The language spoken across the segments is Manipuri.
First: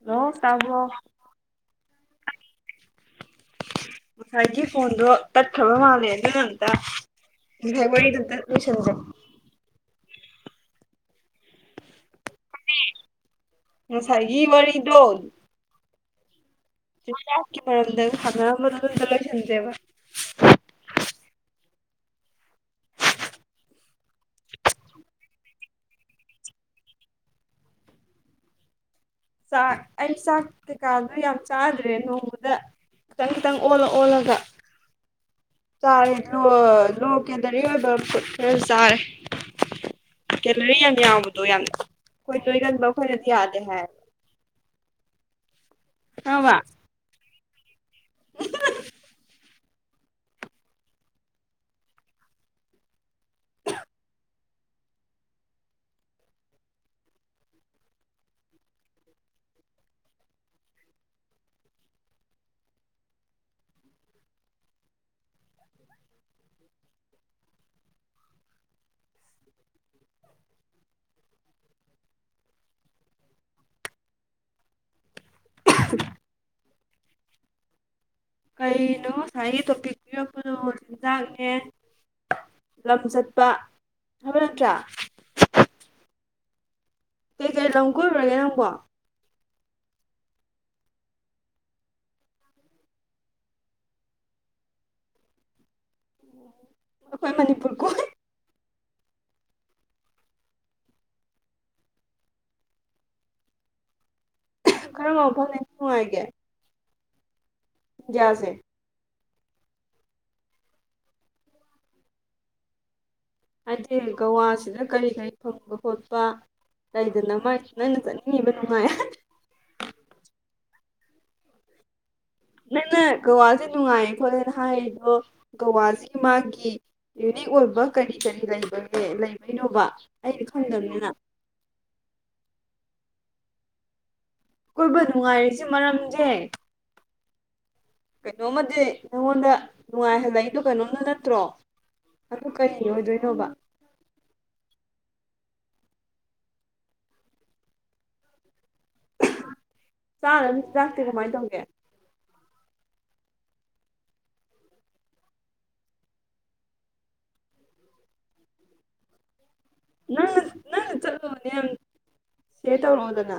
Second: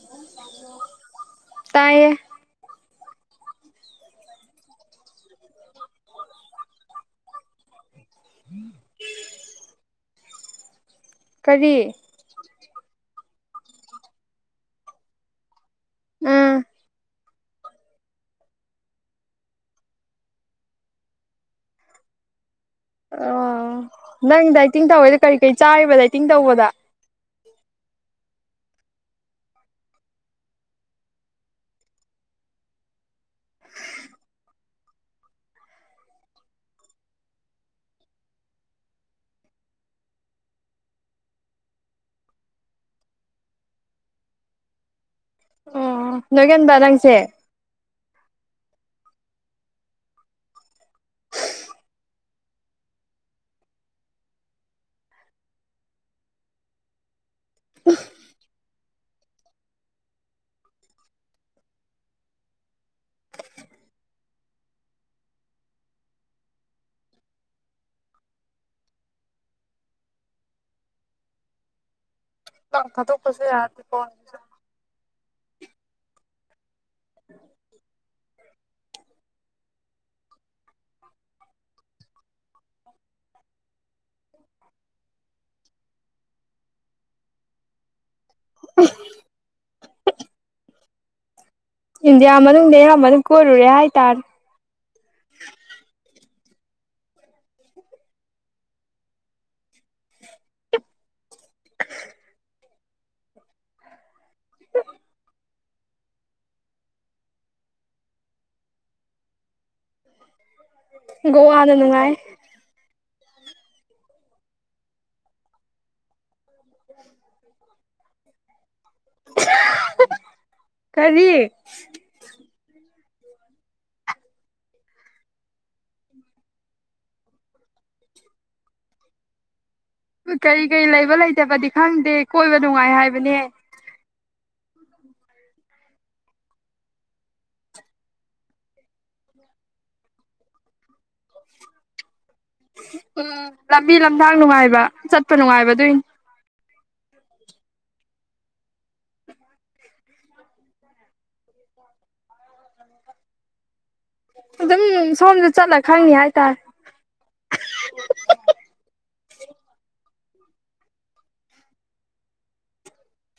ꯍꯜꯂꯣ ꯇꯥꯕ꯭ꯔꯣ ꯇꯥꯏꯌꯦ ꯉꯁꯥꯏꯒꯤ ꯐꯣꯟꯗꯣ ꯇꯠꯈꯔꯕ ꯃꯥꯂꯦ ꯑꯗꯨꯅ ꯑꯃꯇ ꯉꯁꯥꯏ ꯋꯥꯔꯤꯗꯨ ꯑꯃꯇꯥ ꯂꯣꯏꯁꯟꯁꯦ ꯀꯔꯤ ꯉꯁꯥꯏꯒꯤ ꯋꯥꯔꯤ ꯗꯣ ꯎꯝ ꯃꯔꯝꯗ ꯁꯥꯟꯅꯔꯝꯕꯗꯨ ꯗꯨ ꯑꯃꯇ ꯂꯣꯏꯁꯤꯟꯖꯦꯕ ꯑꯣ ꯅꯪ ꯗꯥꯏꯇꯤꯡ ꯇꯧꯋꯦꯗ ꯀꯔꯤ ꯀꯔꯤ ꯆꯥꯔꯤꯕ ꯗꯥꯏꯇꯤꯡ ꯇꯧꯕꯗ ꯆꯥꯛ ꯑꯩ ꯆꯥꯛ ꯀꯩꯀꯥꯗꯣ ꯌꯥꯝ ꯆꯥꯗ꯭ꯔꯦ ꯅꯣꯡꯃꯗ ꯈꯤꯇꯪ ꯈꯤꯇꯪ ꯑꯣꯜꯂ ꯑꯣꯜꯂꯒ ꯆꯥꯔꯦ ꯂꯣ ꯂꯣ ꯀꯦꯂꯔꯤ ꯑꯣꯏꯕ ꯐꯨꯠ ꯈꯔ ꯆꯥꯔꯦ ꯀꯦꯂꯔꯤ ꯌꯥꯝ ꯌꯥꯡꯕꯗꯣ ꯌꯥꯝ ꯑꯩꯈꯣꯏ ꯅꯣꯏꯒꯟꯕ ꯑꯩꯈꯣꯏꯗꯥꯗꯤ ꯌꯥꯗꯦ ꯍꯥꯏ ꯑꯣ ꯈꯪꯉꯕ ꯅꯣꯏꯒꯟꯕ ꯅꯪꯁꯦ [unintelligible] [inaudible] ꯂꯥꯎꯗ ꯊꯥꯗꯣꯛꯄꯁꯨ ꯌꯥꯗꯦꯀꯣ [inaudible] ꯀꯩꯅꯣ ꯉꯁꯥꯏꯒꯤ ꯇꯣꯄꯤꯛ ꯄꯤꯔꯛꯄꯗꯣ ꯆꯤꯟꯖꯥꯛꯅꯦ ꯂꯝ ꯆꯠꯄ ꯍꯥꯏꯕ ꯅꯠꯇ꯭ꯔꯥ ꯀꯩ ꯀꯩ ꯂꯝ ꯀꯣꯏꯔꯨꯔꯒꯦ ꯅꯪꯕꯣ ꯏꯟꯗꯤꯌꯥ ꯃꯅꯨꯡꯗꯤ ꯑꯌꯥꯝꯕꯅ ꯀꯣꯏꯔꯨꯔꯦ ꯍꯥꯏꯇꯥꯔꯦ ꯑꯩꯈꯣꯏ ꯃꯅꯤꯄꯨꯔ ꯀꯣꯏ ꯀꯔꯝꯕ ꯃꯐꯝ ꯅꯨꯡꯉꯥꯏꯒꯦ ꯗ꯭ꯌꯥꯁꯦ ꯒꯧꯋꯥꯅ ꯅꯨꯡꯉꯥꯏ ꯍꯥꯏꯗꯤ ꯒꯧꯋꯥꯁꯤꯗ ꯀꯔꯤ ꯀꯔꯤ ꯐꯪꯕ ꯈꯣꯠꯄ ꯂꯩꯗꯅ ꯃꯥꯏ ꯅꯪꯅ ꯆꯠꯅꯤꯡꯉꯤꯕ ꯅꯨꯡꯉꯥꯏ ꯀꯔꯤ ꯃꯤꯅ ꯒꯧꯋꯥꯁꯦ ꯅꯨꯡꯉꯥꯏꯌꯦ ꯈꯣꯠꯂꯦꯅ ꯍꯥꯏꯔꯤꯗꯣ ꯒꯋꯥꯁꯤꯒꯤ ꯃꯥꯒꯤ ꯌꯨꯅꯤꯛ ꯑꯣꯏꯕ ꯀꯔꯤ ꯀꯔꯤ ꯂꯩꯕꯒꯦ ꯂꯩꯕꯩꯅꯣꯕ ꯑꯩꯗꯤ ꯀꯔꯤ ꯀꯔꯤ ꯈꯪꯗꯕꯅꯤꯅ ꯂꯩꯕ ꯂꯩꯇꯕꯗꯤ ꯈꯪꯗꯦ ꯀꯣꯏꯕ ꯅꯨꯡꯉꯥꯏ ꯍꯥꯏꯕꯅꯦ ꯀꯣꯏꯕ ꯅꯨꯡꯉꯥꯏꯔꯤꯁꯤ ꯃꯔꯝꯁꯦ ꯀꯩꯅꯣꯝꯃꯗꯤ ꯅꯉꯣꯟꯗ ꯅꯨꯡꯉꯥꯏꯍꯜꯂꯛꯏꯗꯣ ꯀꯩꯅꯣꯝꯗ ꯅꯠꯇ꯭ꯔꯣ ꯑꯗꯨ ꯀꯔꯤ ꯑꯣꯏꯗꯣꯏꯅꯣꯕ ꯎꯝ ꯂꯝꯕꯤ ꯂꯝꯊꯥꯡ ꯅꯨꯡꯉꯥꯏꯕ ꯆꯠꯄ ꯅꯨꯡꯉꯥꯏꯕ ꯑꯗꯨꯏꯅꯦ ꯆꯥꯅꯅꯤ ꯆꯛꯇꯤ ꯀꯃꯥꯏ ꯇꯧꯒꯦ ꯑꯗꯨꯝ ꯁꯣꯝꯗ ꯆꯠꯂ ꯈꯪꯅꯤ ꯍꯥꯏꯇꯥꯔꯦ ꯅꯪꯅ ꯅꯪꯅ ꯆꯠꯂꯨꯅꯦ ꯁꯦꯔ ꯇꯧꯔꯛꯑꯣꯗꯅ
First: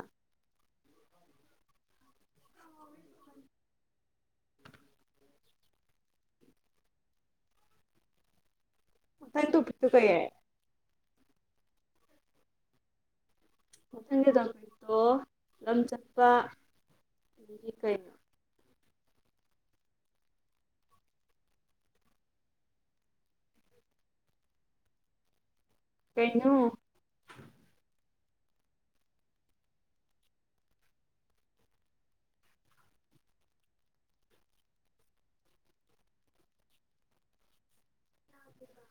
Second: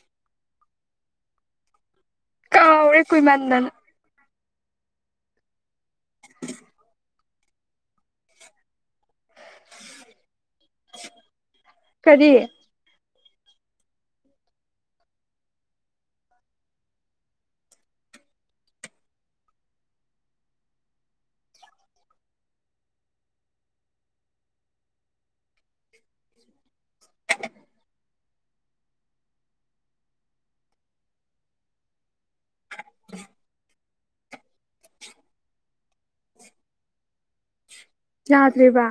ꯀꯎꯔꯦ ꯀꯨꯏꯃꯥꯟꯗꯅ [unintelligible] ꯀꯔꯤ ꯃꯊꯪꯒꯤ ꯗꯃꯤꯛꯇꯣ ꯂꯝ ꯆꯠꯄ ꯑꯗꯒꯤ ꯀꯩꯅꯣ ꯀꯩꯅꯣ [unintelligible] ꯌꯥꯗ꯭ꯔꯦꯕ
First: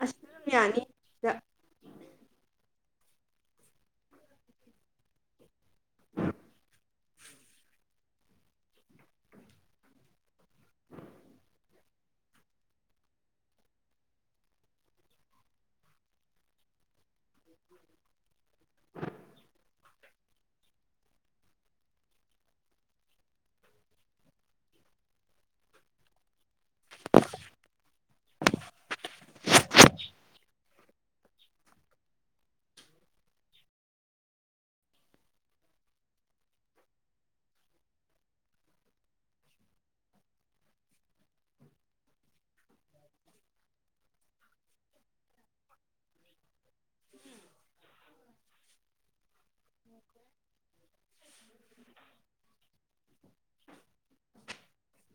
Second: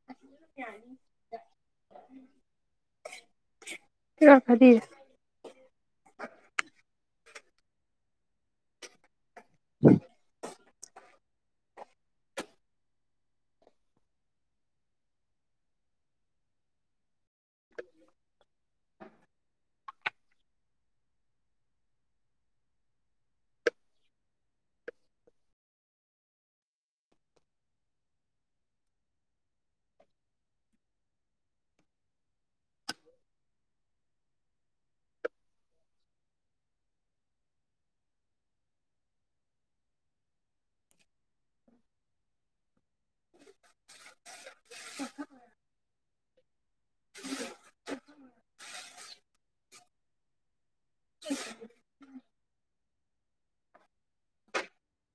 ꯑꯁ ꯑꯗꯨꯝ ꯌꯥꯅꯤ ꯁꯤꯗ [unintelligible] [unintelligible] [unintelligible] [unintelligible] [inaudible] [inaudible] [inaudible]